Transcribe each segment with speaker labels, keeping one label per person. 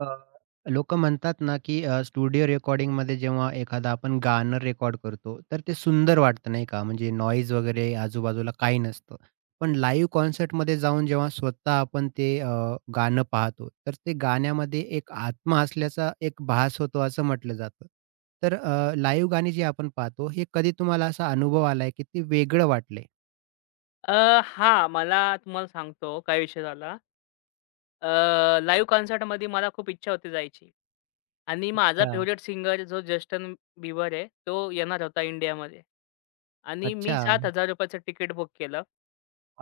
Speaker 1: अ, लोकं म्हणतात ना, की रेकॉर्डिंग रेकॉर्डिंगमध्ये जेव्हा एखादा आपण गाणं रेकॉर्ड करतो, तर ते सुंदर वाटतं नाही का? म्हणजे नॉईज वगैरे आजूबाजूला काही नसतं. पण लाईव्ह कॉन्सर्टमध्ये जाऊन जेव्हा स्वतः आपण ते गाणं पाहतो, तर ते गाण्यामध्ये एक आत्मा असल्याचा एक भास होतो असं म्हटलं जातं. तर लाईव्ह गाणी जी आपण पाहतो, हे कधी तुम्हाला असा अनुभव आलाय, की ते वेगळं वाटलंय?
Speaker 2: मला तुम्हाला सांगतो काय विषय झाला. अ, लाईव्ह कॉन्सर्टमध्ये मला खूप इच्छा होती जायची आणि माझा
Speaker 1: अच्छा.
Speaker 2: फेव्हरेट सिंगर जो जस्टिन बिबर आहे, तो येणार होता इंडियामध्ये आणि मी
Speaker 1: अच्छा.
Speaker 2: ₹7,000 चं तिकीट बुक केलं.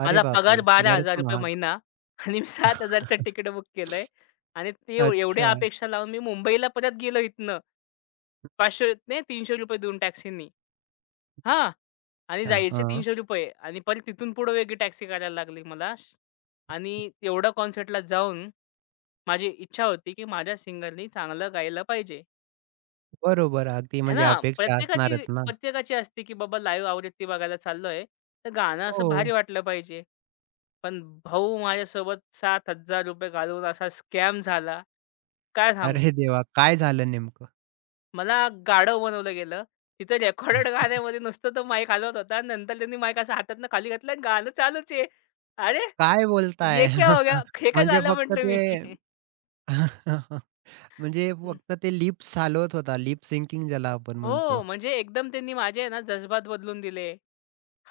Speaker 1: अरे
Speaker 2: माझा
Speaker 1: बापरे!
Speaker 2: पगार
Speaker 1: बरंच
Speaker 2: ₹12,000
Speaker 1: महाग.
Speaker 2: महिना आणि मी ₹7,000 चं तिकीट बुक केलंय आणि ते
Speaker 1: अच्छा.
Speaker 2: एवढ्या अपेक्षा लावून मी मुंबईला परत गेलो इथनं. ₹500 नाही, ₹300 देऊन टॅक्सीनी. हां. आणि जायचे
Speaker 1: अच्छा.
Speaker 2: ₹300 आणि परत तिथून पुढे वेगळी टॅक्सी करायला लागली मला आणि एवढ्या कॉन्सर्टला जाऊन माझी इच्छा होती, की माझ्या सिंगरनी चांगलं गायला पाहिजे.
Speaker 1: बरोबर. अगदी
Speaker 2: आहे
Speaker 1: म्हणजे
Speaker 2: ना,
Speaker 1: अपेक्षा
Speaker 2: प्रत्येकाची
Speaker 1: असणारच ना.
Speaker 2: प्रत्येकाची असते, की बाबा लाईव्ह आवृत्ती बघायला चाललोय, तर गाणं असं
Speaker 1: हो.
Speaker 2: भारी वाटलं पाहिजे. पण भाऊ माझ्यासोबत ₹7,000 घालवून असा स्कॅम झाला, काय सांगू?
Speaker 1: अरे देवा! काय झालं नेमकं?
Speaker 2: मला गाढव बनवलं गेलं. तिथं रेकॉर्डेड गाण्यामध्ये नुसतं तो माईक हलवत होता. नंतर त्यांनी माईक असा हातातनं खाली घातला आणि गाणं चालूच आहे. अरे!
Speaker 1: काय
Speaker 2: ये
Speaker 1: बोलताय?
Speaker 2: क्या हो गया? हे काय
Speaker 1: म्हणजे
Speaker 2: झालं
Speaker 1: फक्त
Speaker 2: म्हटलं मी.
Speaker 1: ते म्हणजे
Speaker 2: हं.
Speaker 1: फक्त ते लिप्स हालवत होता. लिप सिंकिंग ज्याला आपण
Speaker 2: हो,
Speaker 1: म्हणतो.
Speaker 2: म्हणजे एकदम त्यांनी माझे आहे ना जज्बात बदलून दिले,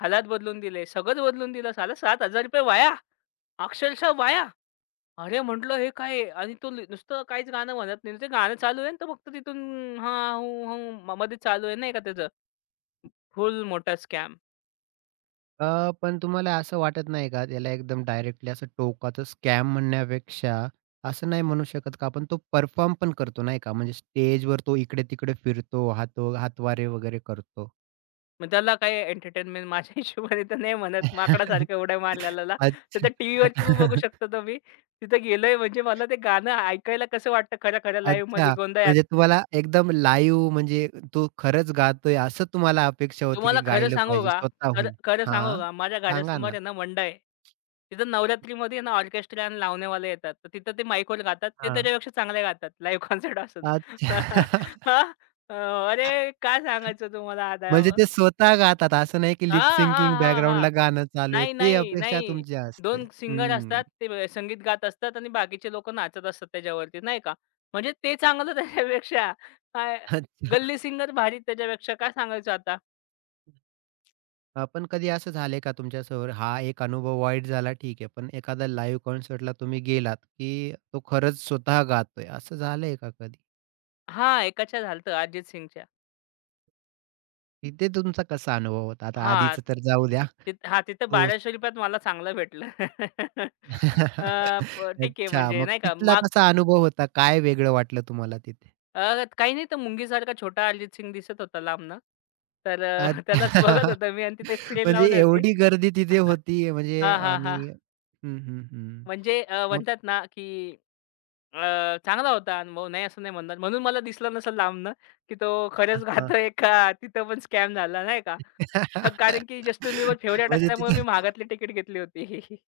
Speaker 2: हालात बदलून दिले, सगळंच बदलून दिलं. साला ₹7,000 वाया. अक्षरशः वाया. अरे म्हटलं हे काय आहे? आणि तो नुसतं काहीच गाणं म्हणत नाही. ते गाणं चालू आहे आणि तो फक्त तिथून हां, हूं, हूं, मध्येच चालू आहे नाही का त्याचं. फुल मोठा स्कॅम.
Speaker 1: पण तुम्हाला असं वाटत नाही का त्याला एकदम डायरेक्टली असं टोकाचं स्कॅम म्हणण्यापेक्षा असं नाही म्हणू शकत का आपण तो परफॉर्म पण करतो नाही का? म्हणजे स्टेजवर तो इकडे-तिकडे फिरतो, हातवारे वगैरे करतो.
Speaker 2: मग त्याला काही एंटरटेनमेंट माझ्या हिशोबाने तर नाही म्हणत. माकडासारखं उड्या मारलेल्याला. तर ते टीव्हीवरती पण बघू
Speaker 1: अच्छा.
Speaker 2: शकता तुम्ही. तिथं गेलोय म्हणजे मला ते गाणं ऐकायला कसं वाटतं खरं-खरं लाईव्हमध्ये
Speaker 1: अच्छा.
Speaker 2: गोंधळात.
Speaker 1: म्हणजे तुम्हाला एकदम लाईव्ह म्हणजे तो खरंच गातोय असं तुम्हाला अपेक्षा होती, की
Speaker 2: तुम्हाला खरं
Speaker 1: गायलं
Speaker 2: सांगू
Speaker 1: पाहिजे
Speaker 2: का? खरं
Speaker 1: स्वतःहून.
Speaker 2: खरं सांगू
Speaker 1: हां,
Speaker 2: का? माझ्या
Speaker 1: सांगा
Speaker 2: घरासमोर
Speaker 1: ना?
Speaker 2: आहे ना मंडळ आहे. तिथं नवरात्रीमध्ये आहे ना ऑर्केस्ट्रा आणि लावणेवाले येतात. तर तिथं ते माईकवर गातात. ते
Speaker 1: हां.
Speaker 2: त्याच्यापेक्षा चांगले गातात लाईव्ह कॉन्सर्ट असून.
Speaker 1: अच्छा.
Speaker 2: हां. अ, अरे काय सांगायचं तुम्हाला आता?
Speaker 1: म्हणजे ते स्वतः गातात असं नाही, की लिप
Speaker 2: हां, हां,
Speaker 1: सिंकिंग
Speaker 2: हां, हां.
Speaker 1: बॅकग्राऊंडला गाणं चालू आहे.
Speaker 2: नाही,
Speaker 1: ते
Speaker 2: नाही,
Speaker 1: अपेक्षा
Speaker 2: नाही.
Speaker 1: तुमची असते.
Speaker 2: 2 सिंगर
Speaker 1: हं.
Speaker 2: असतात. ते संगीत गात असतात आणि बाकीचे लोकं नाचत असतात त्याच्यावरती, नाही का. म्हणजे ते चांगलं त्याच्यापेक्षा. काय
Speaker 1: अच्छा.
Speaker 2: गल्ली सिंगर भारी त्याच्यापेक्षा काय सांगायचं आता.
Speaker 1: अ, कधी असं झालंय का तुमच्यासमोर? हा एक अनुभव वाईट झाला ठीक आहे. पण एखाद्या लाईव्ह कॉन्सर्टला तुम्ही गेलात, की तो खरंच स्वतः गातोय असं झालंय का कधी?
Speaker 2: हां, एकाच्या झालं अरिजित सिंगच्या.
Speaker 1: तिथे तुमचा कसा अनुभव होता? आता
Speaker 2: हां.
Speaker 1: आधीच तर जाऊ द्या.
Speaker 2: तिथं हां, तिथं
Speaker 1: तो
Speaker 2: ₹1200त मला चांगलं भेटलं. अ, ठीक आहे
Speaker 1: अच्छा,
Speaker 2: म्हणजे
Speaker 1: मग
Speaker 2: नाही का
Speaker 1: तिथला कसा अनुभव होता? काय वेगळं वाटलं तुम्हाला तिथे?
Speaker 2: काही नाही तर मुंगीसारखा छोटा अरिजित सिंग दिसत होता लांबनं. तर
Speaker 1: अच्छा.
Speaker 2: त्यालाच बघत होतो मी आणि तिथे एक स्क्रीन
Speaker 1: म्हणजे
Speaker 2: लावली होती.
Speaker 1: एवढी गर्दी तिथे होती म्हणजे
Speaker 2: हां, हां, हां.
Speaker 1: आणि हं, हं, हं.
Speaker 2: म्हणजे
Speaker 1: मग
Speaker 2: म्हणतात ना, की अ, चांगला होता अनुभव, नाही असं नाही म्हणणार. म्हणून मला दिसलं नसेल लांबनं, की तो खरंच
Speaker 1: हां.
Speaker 2: खातोय का तिथं पण स्कॅम झाला नाही का? कारण की जस्टिन बिबर फेव्हरेट
Speaker 1: म्हणजे
Speaker 2: असल्यामुळे मी
Speaker 1: तिथे
Speaker 2: मागातली तिकीट घेतली होती.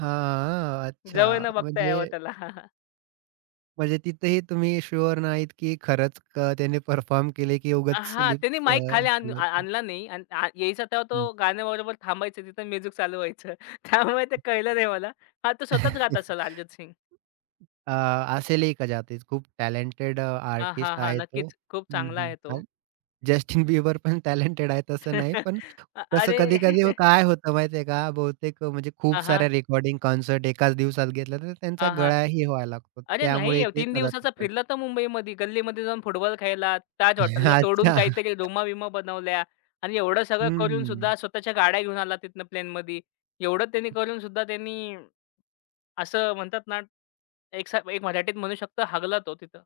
Speaker 1: हां,
Speaker 2: जवळ
Speaker 1: अच्छा.
Speaker 2: न बघता यावं
Speaker 1: म्हणजे
Speaker 2: त्याला.
Speaker 1: म्हणजे तिथेही तुम्ही शुअर नाहीत, की खरंच त्याने परफॉर्म केले, की उगाच
Speaker 2: हां, त्याने
Speaker 1: लिप्स
Speaker 2: माईक खाली
Speaker 1: हलवतील.
Speaker 2: आणला नाही आणि यायचा तेव्हा तो गाण्याबरोबर थांबायचा तिथं म्युझिक चालू व्हायचं. त्यामुळे ते कळलं नाही मला. हां, तो स्वतःच गात असेल अरिजित सिंग.
Speaker 1: अ, असेलही का जाते खूप टॅलेंटेड
Speaker 2: हां, हां,
Speaker 1: आर्टिस्ट
Speaker 2: हां.
Speaker 1: आहे तो.
Speaker 2: नक्कीच. खूप
Speaker 1: हं,
Speaker 2: चांगला
Speaker 1: हं.
Speaker 2: आहे तो.
Speaker 1: आणि जस्टिन बिबर पण टॅलेंटेड आहे तसं नाही, पण कसं
Speaker 2: अरे
Speaker 1: कधी-कधी हो, काय होतं माहिती आहे का, बहुतेक म्हणजे खूप
Speaker 2: हां, हां.
Speaker 1: साऱ्या रेकॉर्डिंग कॉन्सर्ट एकाच दिवसात घेतल्या तर त्यांचा
Speaker 2: हां, हां.
Speaker 1: गळाही व्हायला लागतो.
Speaker 2: अरे नाही,
Speaker 1: त्यामुळे ते
Speaker 2: तीन
Speaker 1: कदाचित
Speaker 2: दिवसाचा
Speaker 1: कळतं.
Speaker 2: फिरला तर मुंबईमध्ये, गल्लीमध्ये जाऊन फुटबॉल खेळला, ताज हॉटेलला तोडून
Speaker 1: अच्छा.
Speaker 2: काहीतरी रूमा-बिमा बनवल्या आणि एवढं सगळं करून
Speaker 1: हं.
Speaker 2: सुद्धा स्वतःच्या गाड्या घेऊन आला तिथनं प्लेनमध्ये. एवढं त्यांनी करून सुद्धा त्यांनी असं म्हणतात ना, एक मराठीत म्हणू शकतो हागला तो तिथं.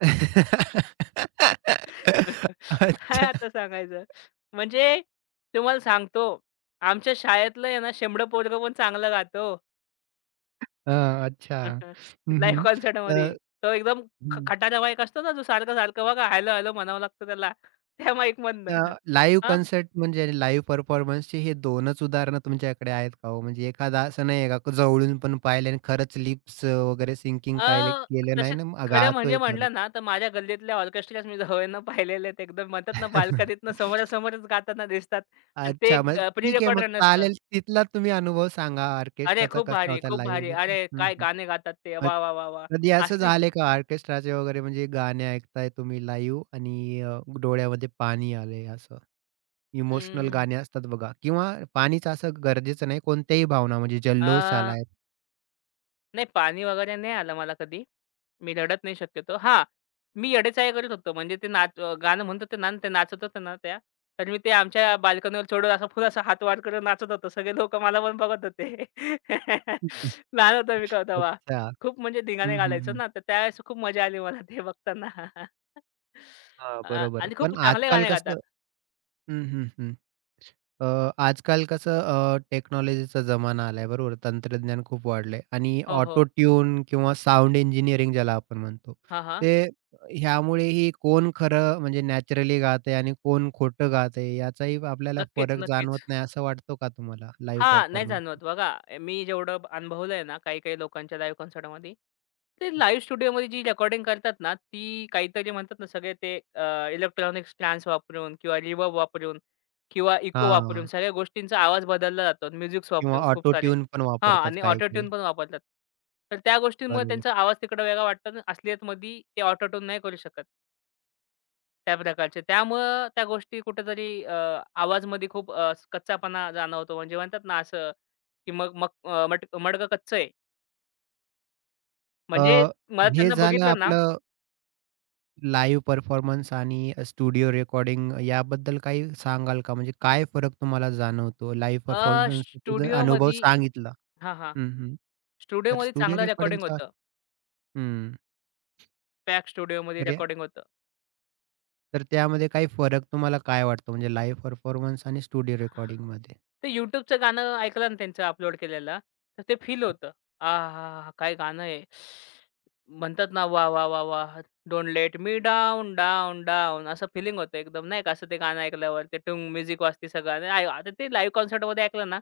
Speaker 2: काय
Speaker 1: अच्छा.
Speaker 2: आता सांगायचं? म्हणजे तुम्हाला सांगतो, आमच्या शाळेतलं आहे ना शेंबडं पोरगं पण चांगलं गातं हो.
Speaker 1: हां, अच्छा. हं,
Speaker 2: लाईव्ह
Speaker 1: हं.
Speaker 2: कॉन्सर्टमध्ये.
Speaker 1: तर
Speaker 2: तो एकदम खटारा माईक असतो ना, जो सारखं-सारखं बघा हॅलो, हॅलो म्हणावं लागतं त्याला. त्या
Speaker 1: अ,
Speaker 2: माईकमधनं.
Speaker 1: लाईव्ह
Speaker 2: हां,
Speaker 1: कन्सर्ट म्हणजे लाईव्ह परफॉर्मन्सचे हे 2च उदाहरणं तुमच्याकडे आहेत का हो? म्हणजे एखादा असं नाही आहे का जवळून पण पाहिले आणि खरंच लिप्स वगैरे सिंकिंग काय
Speaker 2: अ,
Speaker 1: केलं नाही
Speaker 2: तसे
Speaker 1: ना, मग
Speaker 2: खरं म्हणजे
Speaker 1: गातोय खरंच.
Speaker 2: म्हटलं ना, तर माझ्या गल्लीतल्या ऑर्केस्ट्राच मी जवळनं पाहिलेले आहेत. एकदम म्हणतात ना, बाल्कनीतनं समोरासमोरच गाताना दिसतात आणि ते
Speaker 1: अच्छा, मग
Speaker 2: प्री
Speaker 1: ठीक आहे मग
Speaker 2: रेकॉर्डेड नसतं.
Speaker 1: चालेल. तिथला तुम्ही अनुभव सांगा
Speaker 2: अरे,
Speaker 1: ऑर्केस्ट्राचा
Speaker 2: खूप
Speaker 1: कसा
Speaker 2: भारी,
Speaker 1: होता
Speaker 2: खूप
Speaker 1: लाईव्ह
Speaker 2: भारी.
Speaker 1: वगैरे?
Speaker 2: अरे,
Speaker 1: हं,
Speaker 2: काय
Speaker 1: हं.
Speaker 2: गाणे गातात ते.
Speaker 1: मग
Speaker 2: वाह, वाह, वाह, वाह!
Speaker 1: कधी असं
Speaker 2: असली
Speaker 1: झालंय का ऑर्केस्ट्राचे वगैरे म्हणजे गाणे ऐकताय तुम्ही लाईव्ह आणि डोळ्यामध्ये पाणी आलंय असं? इमोशनल
Speaker 2: हम्म,
Speaker 1: गाणी असतात बघा किंवा पाणीच असं गरजेचं नाही, कोणत्याही भावना म्हणजे जल्लोष
Speaker 2: अं,
Speaker 1: आलाय
Speaker 2: नाही पाणी वगैरे नाही आलं मला कधी. मी रडत नाही शक्यतो. हां, मी येडेचाळे करत होतो. म्हणजे ते गाणं म्हणत होते ना, ते नाचत होते ना त्या, तर मी ते आमच्या बाल्कनीवर चढून असा फुल असा हात वर करून नाचत होतो. सगळे लोकं मला पण बघत होते. लहान होतो मी का तेव्हा.
Speaker 1: अच्छा.
Speaker 2: खूप म्हणजे धिंगाणे
Speaker 1: हं, हं,
Speaker 2: घालायचो
Speaker 1: हं.
Speaker 2: ना, तर त्यावेळेस खूप मजा आली मला ते बघताना.
Speaker 1: हां, बरोबर.
Speaker 2: आणि खूप
Speaker 1: पण
Speaker 2: चांगले
Speaker 1: आजकाल
Speaker 2: गाणे
Speaker 1: कसं
Speaker 2: गातात.
Speaker 1: हं, हं, हं. अ, आजकाल कसं टेक्नॉलॉजीचा जमाना आलाय बरोबर. तंत्रज्ञान खूप वाढलंय आणि
Speaker 2: हो, हो.
Speaker 1: ऑटो ट्यून किंवा साउंड इंजिनिअरिंग ज्याला आपण म्हणतो,
Speaker 2: हां, हां.
Speaker 1: ते ह्यामुळेही कोण खरं म्हणजे नॅचरली गातंय आणि कोण खोटं गातंय याचाही आपल्याला
Speaker 2: नक्कीच,
Speaker 1: फरक जाणवत
Speaker 2: नक्कीच.
Speaker 1: नाही असं वाटतो का तुम्हाला लाईव्ह
Speaker 2: हां, नाही
Speaker 1: परफॉर्मन्स?
Speaker 2: जाणवत. बघा ए, मी जेवढं अनुभवलंय ना, काही-काही लोकांच्या लाईव्ह कॉन्सर्टमध्ये, ते लाईव्ह स्टुडिओमध्ये जी रेकॉर्डिंग करतात ना, ती काहीतरी म्हणतात ना, सगळे ते इलेक्ट्रॉनिक स्टॅन्स वापरून किंवा रिवर्ब वापरून किंवा इको वापरून
Speaker 1: हां.
Speaker 2: सगळ्या गोष्टींचा आवाज बदलला जातो. म्युझिक्स
Speaker 1: किंवा
Speaker 2: वापरून खूप
Speaker 1: ऑटो
Speaker 2: सारे
Speaker 1: ट्यून पण
Speaker 2: हां
Speaker 1: वापरतात
Speaker 2: आणि ऑटो
Speaker 1: काही-काही.
Speaker 2: पण वापरतात. तर त्या गोष्टींमुळे
Speaker 1: बरोबर.
Speaker 2: त्यांचा आवाज तिकडे वेगळा वाटतो आणि असलीयतमध्ये ते ऑटो नाही करू शकत त्या प्रकारचे. त्यामुळं त्या गोष्टी कुठेतरी आवाजमध्ये खूप कच्चापणा जाणवतो. म्हणजे म्हणतात ना, असं की मग मग अ, मट मडकं कच्चं आहे.
Speaker 1: अ,
Speaker 2: म्हणजे मला
Speaker 1: हे
Speaker 2: त्यांना
Speaker 1: झालं
Speaker 2: बघितलं ना
Speaker 1: आपलं लाईव्ह परफॉर्मन्स आणि स्टुडिओ रेकॉर्डिंग याबद्दल काही सांगाल का? म्हणजे काय फरक तुम्हाला जाणवतो? लाईव्ह परफॉर्मन्सचा जर अनुभव
Speaker 2: स्टुडिओमध्ये
Speaker 1: सांगितला
Speaker 2: हां, हां.
Speaker 1: हं, हं. तर
Speaker 2: स्टुडिओमध्ये
Speaker 1: स्टुडिओ
Speaker 2: चांगलं रेकॉर्डिंग
Speaker 1: रेकॉर्डिंगचा
Speaker 2: होतं.
Speaker 1: हं.
Speaker 2: पॅक स्टुडिओमध्ये
Speaker 1: तर या
Speaker 2: रेकॉर्डिंग होतं.
Speaker 1: तर त्यामध्ये काही फरक तुम्हाला काय वाटतो? म्हणजे लाईव्ह परफॉर्मन्स आणि स्टुडिओ रेकॉर्डिंगमध्ये.
Speaker 2: ते YouTubeचं गाणं ऐकलं ना त्यांचं अपलोड केलेलं, तर ते फील होतं. आहाहा! काय गाणं आहे. म्हणतात ना वाह, वाह, वाह, वाह! Don't let me down, down, down असं फीलिंग होतं एकदम नाही का असं ते गाणं ऐकल्यावर ते टुंग म्युझिक वाजते सगळं आणि आता ते लाईव्ह कॉन्सर्टमध्ये ऐकलं ना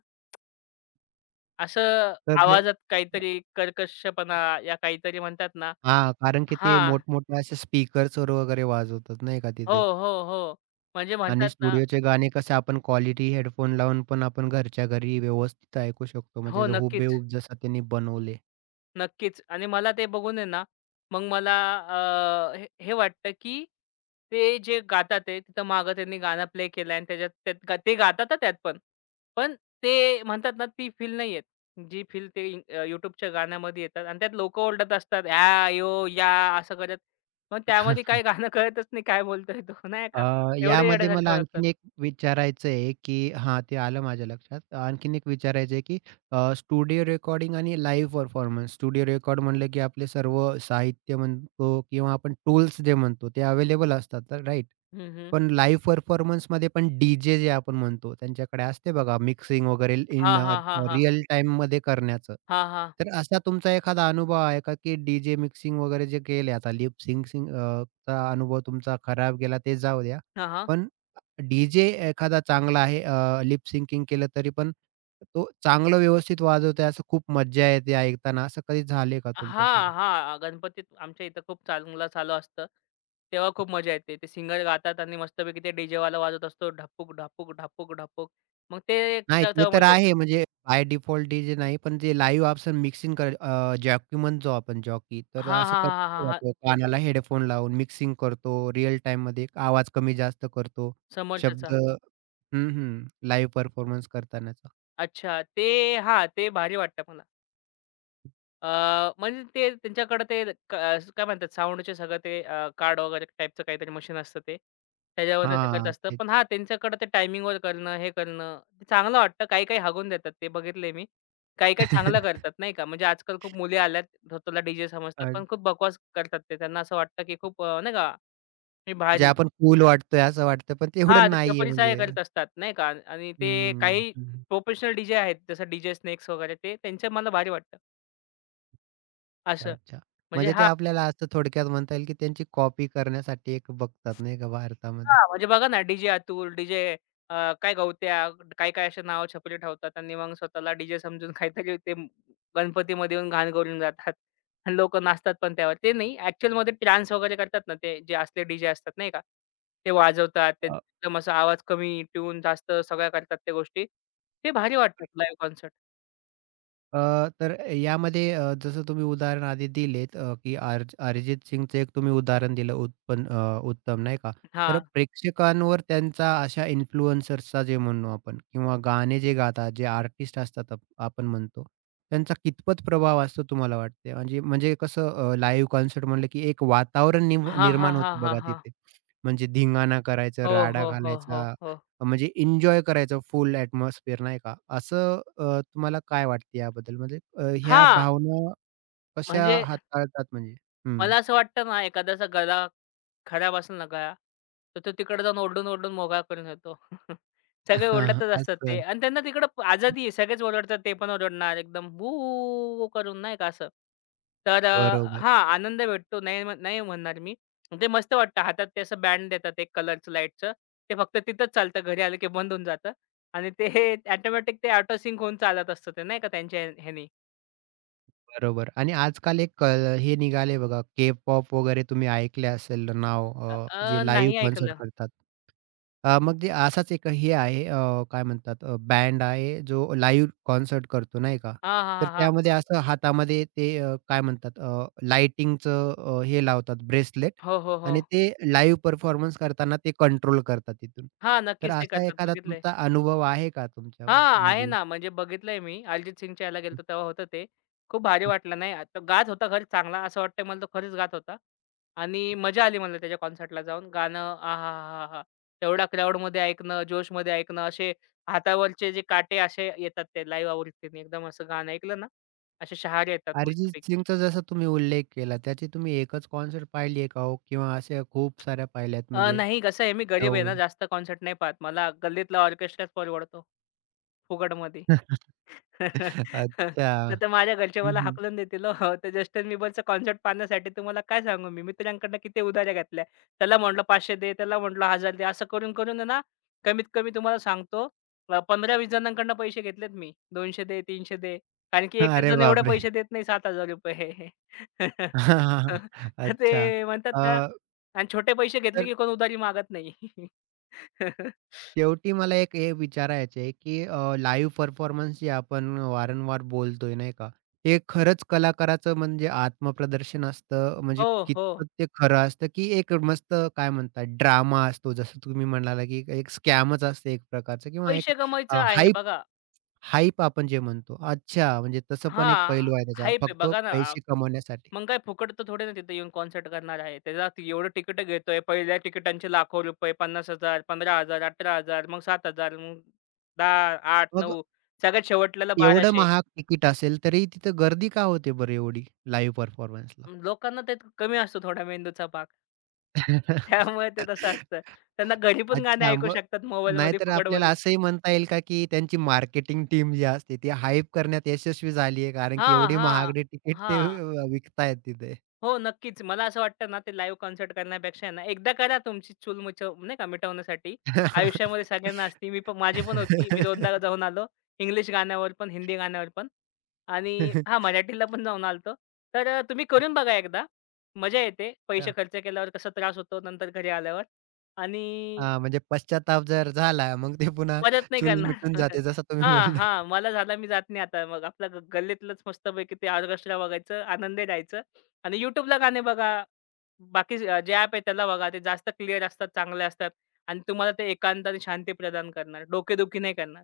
Speaker 2: असं
Speaker 1: तर ते
Speaker 2: आवाजात काहीतरी कर्कशपणा या काहीतरी म्हणतात ना
Speaker 1: हां, कारण की ते
Speaker 2: हां.
Speaker 1: मोठमोठे असे स्पीकर्सवर वगैरे वाजवतात नाही का
Speaker 2: हो,
Speaker 1: तिथे?
Speaker 2: हो, हो. म्हणजे
Speaker 1: आणि
Speaker 2: म्हणतात ना
Speaker 1: स्टुडिओचे गाणे कसे आपण क्वालिटी हेडफोन लावून पण आपण घरच्या घरी व्यवस्थित ऐकू शकतो. म्हणजे
Speaker 2: हो,
Speaker 1: ते
Speaker 2: नक्कीच.
Speaker 1: हुबेहूब जसं त्यांनी बनवले.
Speaker 2: नक्कीच आणि मला ते बघून आहे ना, मग मला हे हे वाटतं, की ते जे गातात आहे, तिथं मागं त्यांनी गाणं प्ले केलं आणि त्यात ते गातात हां त्यात पण. पण ते म्हणतात ना, ती फील नाही येत. जी फील ते YouTubeच्या गाण्यामध्ये येतात आणि त्यात लोकं ओरडत असतात, "या, यो, या" असं करत. मग त्यामध्ये काही गाणं कळतच नाही काय बोलतोय तो, नाही
Speaker 1: अ,
Speaker 2: का? एवढे
Speaker 1: यामध्ये
Speaker 2: येड्यासारखं
Speaker 1: मला
Speaker 2: वागतात.
Speaker 1: आणखीन एक विचारायचं आहे, की हां, ते आलं माझ्या लक्षात. आणखीन एक विचारायचं आहे, की स्टुडिओ रेकॉर्डिंग आणि लाईव्ह परफॉर्मन्स. स्टुडिओ रेकॉर्ड म्हणलं, की आपले सर्व साहित्य म्हणतो किंवा आपण टूल्स जे म्हणतो ते अवेलेबल असतात तर राईट.
Speaker 2: हं, हं.
Speaker 1: पण लाईव्ह परफॉर्मन्समध्ये पण डी-जे जे आपण म्हणतो त्यांच्याकडे असते बघा मिक्सिंग वगैरे
Speaker 2: हां,
Speaker 1: इन
Speaker 2: हां, हां, हां.
Speaker 1: रिअल टाईममध्ये करण्याचं.
Speaker 2: हां, हां.
Speaker 1: तर असा तुमचा एखादा अनुभव आहे का, की मिक्सिंग वगैरे जे केले आता लिप सिंग चा अनुभव तुमचा खराब गेला ते जाऊ द्या. पण डीजे एखादा चांगला आहे लिप सिंकिंग केलं तरी पण तो चांगलं व्यवस्थित वाजवतोय असं खूप मज्जा येते ऐकताना. असं कधी झालंय का तुमच्यासोबत?
Speaker 2: हां, हां. गणपतीत आमच्या इथं खूप चांगलं चालू असतं. तेव्हा खूप मजा येते. ते सिंगर गातात आणि मस्तपैकी ते डीजेवाला वाजत असतो ढपूक, ढपूक, ढपूक, ढपूक. मग ते एक
Speaker 1: नाही ते
Speaker 2: तेव्हा
Speaker 1: तर
Speaker 2: मजा येते.
Speaker 1: आहे म्हणजे बाय डिफॉल्ट नाही पण जे लाईव्ह ऑप्शन मिक्सिंग कर जॉकी म्हणतो आपण जॉकी तर
Speaker 2: हां,
Speaker 1: असं
Speaker 2: हां, हां,
Speaker 1: करतो
Speaker 2: हां,
Speaker 1: का
Speaker 2: हां,
Speaker 1: तो? कानाला हेडफोन लावून मिक्सिंग करतो रिअल टाईममध्ये आवाज कमी जास्त करतो. शब्द
Speaker 2: समोरच्याचा.
Speaker 1: हं, हं. लाईव्ह परफॉर्मन्स करतानाचा.
Speaker 2: अच्छा. ते हां, ते भारी वाटतं मला. अ, म्हणजे ते त्यांच्याकडे ते असं काय म्हणतात साउंडचे सगळं ते कार्ड वगैरे टाइपचं काहीतरी मशीन असतं ते. त्याच्यावरनं ते करत
Speaker 1: हां,
Speaker 2: असतं.
Speaker 1: तेच.
Speaker 2: पण हां, त्यांच्याकडे ते टायमिंगवर करणं, हे करणं ते चांगलं वाटतं. काही-काही हागून देतात ते बघितलंय मी. काही-काही चांगलं करतात नाही का. म्हणजे आजकाल खूप मुली आल्यात स्वतःला डीजे समजतात, पण खूप बकवास करतात ते. त्यांना असं वाटतं, की खूप नाही का मी
Speaker 1: म्हणजे
Speaker 2: भारी.
Speaker 1: आपण कूल वाटतोय असं वाटतं, पण ते
Speaker 2: हां,
Speaker 1: एवढं
Speaker 2: ते
Speaker 1: नाहीये
Speaker 2: चपलीशाया
Speaker 1: म्हणजे.
Speaker 2: करत असतात नाही का आणि आणि ते
Speaker 1: हं,
Speaker 2: काही
Speaker 1: हं.
Speaker 2: प्रोफेशनल डीजे आहेत जसं डीजे स्नेक्स वगैरे ते त्यांचे मला भारी वाटतं असं.
Speaker 1: अच्छा.
Speaker 2: म्हणजे
Speaker 1: म्हणजे ते
Speaker 2: हां.
Speaker 1: आपल्याला असं थोडक्यात म्हणता येईल, की त्यांची कॉपी करण्यासाठी एक बघतात नाही का भारतामध्ये.
Speaker 2: हां, म्हणजे बघा ना, डीजे जे अतुल, डी-जे अ, काय गवत्या, काय-काय अशी नावं छपरी ठेवतात आणि मग स्वतःला डी-जे समजून काहीतरी ते गणपतीमध्ये येऊन घाण करून जातात आणि लोकं नाचतात पण त्यावर. ते नाही, ॲक्चुअलमध्ये ट्रान्स वगैरे करतात ना, ते जे असले डी असतात नाही का, ते वाजवतात. ते एकदम असा आवाज कमी, ट्यून जास्त सगळ्या करतात त्या गोष्टी. ते भारी वाटतात लाईव्ह कॉन्सर्ट.
Speaker 1: अ, तर यामध्ये जसं तुम्ही उदाहरण आधी दिलेत की अरिजित सिंगचं एक तुम्ही उदाहरण दिलं उत्तम नाही का? तर
Speaker 2: हां.
Speaker 1: प्रेक्षकांवर त्यांचा अशा इन्फ्लुएन्सर्सचा जे म्हणू आपण किंवा गाणे जे गातात, जे आर्टिस्ट असतात आपण म्हणतो, त्यांचा कितपत प्रभाव असतो तुम्हाला वाटते? म्हणजे म्हणजे कसं लाईव्ह कॉन्सर्ट म्हणलं की एक वातावरण
Speaker 2: हां, हां,
Speaker 1: निर्माण
Speaker 2: हां,
Speaker 1: होते
Speaker 2: हां,
Speaker 1: बघा
Speaker 2: हां.
Speaker 1: तिथे. म्हणजे धिंगाणा करायचं,
Speaker 2: हो,
Speaker 1: राडा
Speaker 2: हो, हो, हो,
Speaker 1: घालायचा
Speaker 2: हो.
Speaker 1: म्हणजे एन्जॉय करायचं फुल ॲटमॉस्फिअर नाही का? असं तुम्हाला काय वाटते याबद्दल? म्हणजे ह्या
Speaker 2: हां,
Speaker 1: भावना कशा
Speaker 2: म्हणजे
Speaker 1: हाताळतात म्हणजे? हं.
Speaker 2: मला असं वाटतं ना, एखाद्याचा गळा खराब असेल ना गळा, तर तो तिकडे जाऊन ओरडून-ओरडून मोकळा करून येतो. सगळे ओरडतच असतात ते
Speaker 1: असं.
Speaker 2: आणि त्यांना तिकडं आजादी आहे. सगळेच ओरडतात, ते पण ओरडणार एकदम बू करून नाही का असं. तर
Speaker 1: बरोबर.
Speaker 2: आनंद भेटतो. नाही म्हणणार मी. ते मस्त वाटतं. हातात ते असं बँड देतात एक कलरचं लाईटचं. ते फक्त तिथंच चालतं. घरी आलं की बंद होऊन जातं आणि ते ऑटोमॅटिक ते ऑटो सिंक होऊन चालत असतं ते नाही का त्यांच्या ह्यानी.
Speaker 1: बरोबर आणि आजकाल एक हे निघाले बघा के-पॉप वगैरे तुम्ही ऐकले असेल नाव
Speaker 2: अ, अ,
Speaker 1: जे लाईव्ह
Speaker 2: नाही
Speaker 1: कॉन्सर्ट
Speaker 2: ऐकलं.
Speaker 1: करतात. मग ते असाच एक हे आहे काय म्हणतात बँड आहे जो लाईव्ह कॉन्सर्ट करतो नाही का.
Speaker 2: हां,
Speaker 1: तर
Speaker 2: हां, हां, हां.
Speaker 1: त्यामध्ये असं हातामध्ये ते काय म्हणतात लाइटिंगचं हे लावतात ब्रेसलेट
Speaker 2: हो, हो, हो.
Speaker 1: आणि ते लाईव्ह परफॉर्मन्स करताना ते कंट्रोल करतात तिथून.
Speaker 2: हां,
Speaker 1: तर
Speaker 2: नक्कीच ते
Speaker 1: असा
Speaker 2: करतात
Speaker 1: एखादा
Speaker 2: बघितलंय.
Speaker 1: तुमचा अनुभव आहे का
Speaker 2: हां,
Speaker 1: तुमच्याबद्दल
Speaker 2: आहे
Speaker 1: म्हणजे?
Speaker 2: ना, म्हणजे बघितलंय मी. अरिजित सिंगच्या ह्याला गेलो होतो तेव्हा होतं ते. खूप भारी वाटलं नाही तो गात होता खरंच चांगला असं वाटतंय मला तो खरंच गात होता आणि मजा आली मला त्याच्या कॉन्सर्टला जाऊन. गाणं आहाहाहा! तेवढ्या क्राउडमध्ये ऐकणं, जोशमध्ये ऐकणं, असे हातावरचे जे काटे असे येतात ते लाईव्ह आवृत्तीने एकदम असं गाणं ऐकलं ना, असे शहारे येतात मस्तपैकी.
Speaker 1: अरिजित सिंगचा जसा तुम्ही उल्लेख केला, त्याची तुम्ही एकच कॉन्सर्ट पाहिली आहे का हो? किंवा अशा खूप साऱ्या पाहिल्यात म्हणजे
Speaker 2: नाही कसं आहे मी गरीब आहे ना,
Speaker 1: जवळून?
Speaker 2: जास्त कॉन्सर्ट नाही पाहत. मला गल्लीतला ऑर्केस्ट्राच परवडतो. फुकटमध्ये.
Speaker 1: अच्छा.
Speaker 2: नाहीतर माझ्या घरचे मला
Speaker 1: हं,
Speaker 2: हाकलून देतील हो. हो, तर जस्टिन बिबरचा कॉन्सर्ट पाहण्यासाठी तुम्हाला काय सांगू मी मित्रांकडनं किती उधाऱ्या घेतल्या. त्याला म्हटलं 500 दे, त्याला म्हटलं 1000 दे. असं करून, करून आहे ना कमीत कमी तुम्हाला सांगतो 15-20 जणांकडनं पैसे घेतलेत मी. 200 दे, 300 दे. कारण की एकच
Speaker 1: अरे
Speaker 2: जण एवढे
Speaker 1: बापरे!
Speaker 2: पैसे देत नाही ₹7,000
Speaker 1: हां,
Speaker 2: तर
Speaker 1: अच्छा.
Speaker 2: ते म्हणतात ना
Speaker 1: अ,
Speaker 2: आणि छोटे पैसे घेतले
Speaker 1: तर
Speaker 2: की कोण उधारी मागत नाही.
Speaker 1: शेवटी मला एक हे विचारायचं आहे, की लाईव्ह परफॉर्मन्स जे आपण वारंवार बोलतोय नाही का? हे खरंच कलाकाराचं म्हणजे आत्मप्रदर्शन असतं म्हणजे
Speaker 2: हो, हो.
Speaker 1: कितपत ते खरं असतं, की एक मस्त काय म्हणतात ड्रामा असतो जसं तुम्ही म्हणाला, की एक स्कॅमच असते एक प्रकारचं किंवा एक
Speaker 2: पैसे कमवायचं आहे
Speaker 1: हाइप
Speaker 2: बघा.
Speaker 1: आपण जे म्हणतो. अच्छा, म्हणजे तसं पण एक
Speaker 2: हां,
Speaker 1: पैलू आहे त्याचा
Speaker 2: हाईप आहे
Speaker 1: फक्त
Speaker 2: बघा ना.
Speaker 1: पैसे कमवण्यासाठी.
Speaker 2: मग काय फुकट तर थोडे ना तिथे येऊन कॉन्सर्ट करणार आहे. त्याला ती एवढं तिकीट घेतोय. पहिल्या तिकिटांचे लाखो रुपये, 50,000, 15,000, 18,000, मग 7,000, मग 10, 8,
Speaker 1: मग
Speaker 2: 9 सगळ्यात शेवटल्याला
Speaker 1: एवढं
Speaker 2: 1200.
Speaker 1: महाग तिकीट असेल तरी तिथं गर्दी का होते बरं एवढी लाईव्ह परफॉर्मन्सला?
Speaker 2: लोकांना ते कमी असतो थोडा मेंदूचा भाग. त्यामुळे ते तसं असतं. त्यांना घरी पण गाणे
Speaker 1: अच्छा,
Speaker 2: ऐकू
Speaker 1: मग
Speaker 2: शकतात मोबाईलमध्ये
Speaker 1: नाहीतर आपल्याला
Speaker 2: फुकटमध्ये.
Speaker 1: असंही म्हणता येईल का, की त्यांची मार्केटिंग टीम जी असते ती हाईप करण्यात यशस्वी झाली आहे, कारण की
Speaker 2: हां,
Speaker 1: एवढी
Speaker 2: हां.
Speaker 1: महागडी तिकीट ते
Speaker 2: हां.
Speaker 1: विकतायत तिथे.
Speaker 2: हो, नक्कीच. मला असं वाटतं ना, ते लाईव्ह कॉन्सर्ट करण्यापेक्षा आहे ना, एकदा करा तुमची चूल मुचव नाही का मिटवण्यासाठी. आयुष्यामध्ये सगळ्यांना असते. मी पण माझी पण होती. मी 2दा जाऊन आलो. इंग्लिश गाण्यावर पण, हिंदी गाण्यावर पण आणि हां, मराठीला पण जाऊन आलो तर तुम्ही करून बघा एकदा. मजा येते. पैसे खर्च केल्यावर कसा त्रास होतो नंतर घरी आल्यावर आणि
Speaker 1: हां, म्हणजे पश्चाताप जर झाला, मग ते पुन्हा
Speaker 2: परत नाही
Speaker 1: चूल
Speaker 2: करणार.
Speaker 1: मिटून जाते, जसं तुम्ही
Speaker 2: हां,
Speaker 1: म्हणलात.
Speaker 2: हां. मला झाला मी जात नाही आता. मग आपल्या गल्लीतलंच मस्तपैकी ते ऑर्केस्ट्रा बघायचं, आनंदी राहायचं आणि YouTubeला गाणे बघा. बाकी जे ॲप आहे त्याला बघा ते जास्त क्लिअर असतात, चांगले असतात आणि तुम्हाला ते एकांत आणि शांती प्रदान करणार. डोकेदुखी नाही करणार.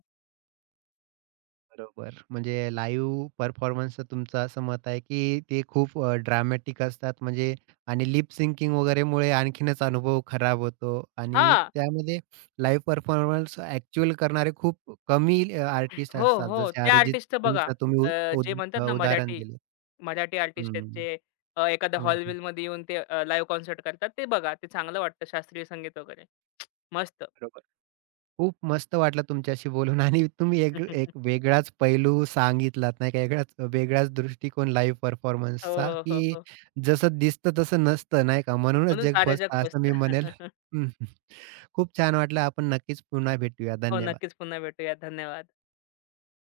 Speaker 1: बरोबर. म्हणजे लाईव्ह परफॉर्मन्सचं तुमचं असं मत आहे, की ते खूप ड्रामॅटिक असतात म्हणजे आणि लिप सिंकिंग वगैरेमुळे आणखीनच अनुभव खराब होतो आणि
Speaker 2: हां.
Speaker 1: त्यामध्ये लाईव्ह परफॉर्मन्स ॲक्चुअल करणारे खूप कमी आर्टिस्ट
Speaker 2: हो,
Speaker 1: असतात.
Speaker 2: हो.
Speaker 1: जसे
Speaker 2: ते
Speaker 1: अरिजित
Speaker 2: आर्टिस्टचं बघा
Speaker 1: सिंगचं तुम्ही
Speaker 2: अ,
Speaker 1: उद
Speaker 2: जे
Speaker 1: उद
Speaker 2: म्हणतात
Speaker 1: अ,
Speaker 2: ना
Speaker 1: उदाहरण
Speaker 2: मराठी,
Speaker 1: दिलं.
Speaker 2: मराठी आर्टिस्ट आहेत
Speaker 1: हं,
Speaker 2: जे एखाद्या
Speaker 1: हं, हं.
Speaker 2: हॉल-बिलमध्ये येऊन ते लाईव्ह कॉन्सर्ट करतात ते बघा. ते चांगलं वाटतं शास्त्रीय संगीत वगैरे. मस्त.
Speaker 1: बरोबर. खूप मस्त वाटलं तुमच्याशी बोलून आणि तुम्ही एक एक वेगळाच पैलू सांगितलात नाही का, वेगळाच वेगळाच दृष्टिकोन लाईव्ह
Speaker 2: हो,
Speaker 1: परफॉर्मन्सचा,
Speaker 2: हो, हो,
Speaker 1: की
Speaker 2: हो.
Speaker 1: जसं दिसतं तसं नसतं नाही का, म्हणूनच
Speaker 2: म्हणून
Speaker 1: जग
Speaker 2: सारं जग
Speaker 1: फसतं असं मी
Speaker 2: फसतं.
Speaker 1: म्हणेल. हं, हं. खूप छान वाटलं. आपण नक्कीच पुन्हा भेटूया.
Speaker 2: हो,
Speaker 1: धन्यवाद.
Speaker 2: नक्कीच पुन्हा भेटूया. धन्यवाद.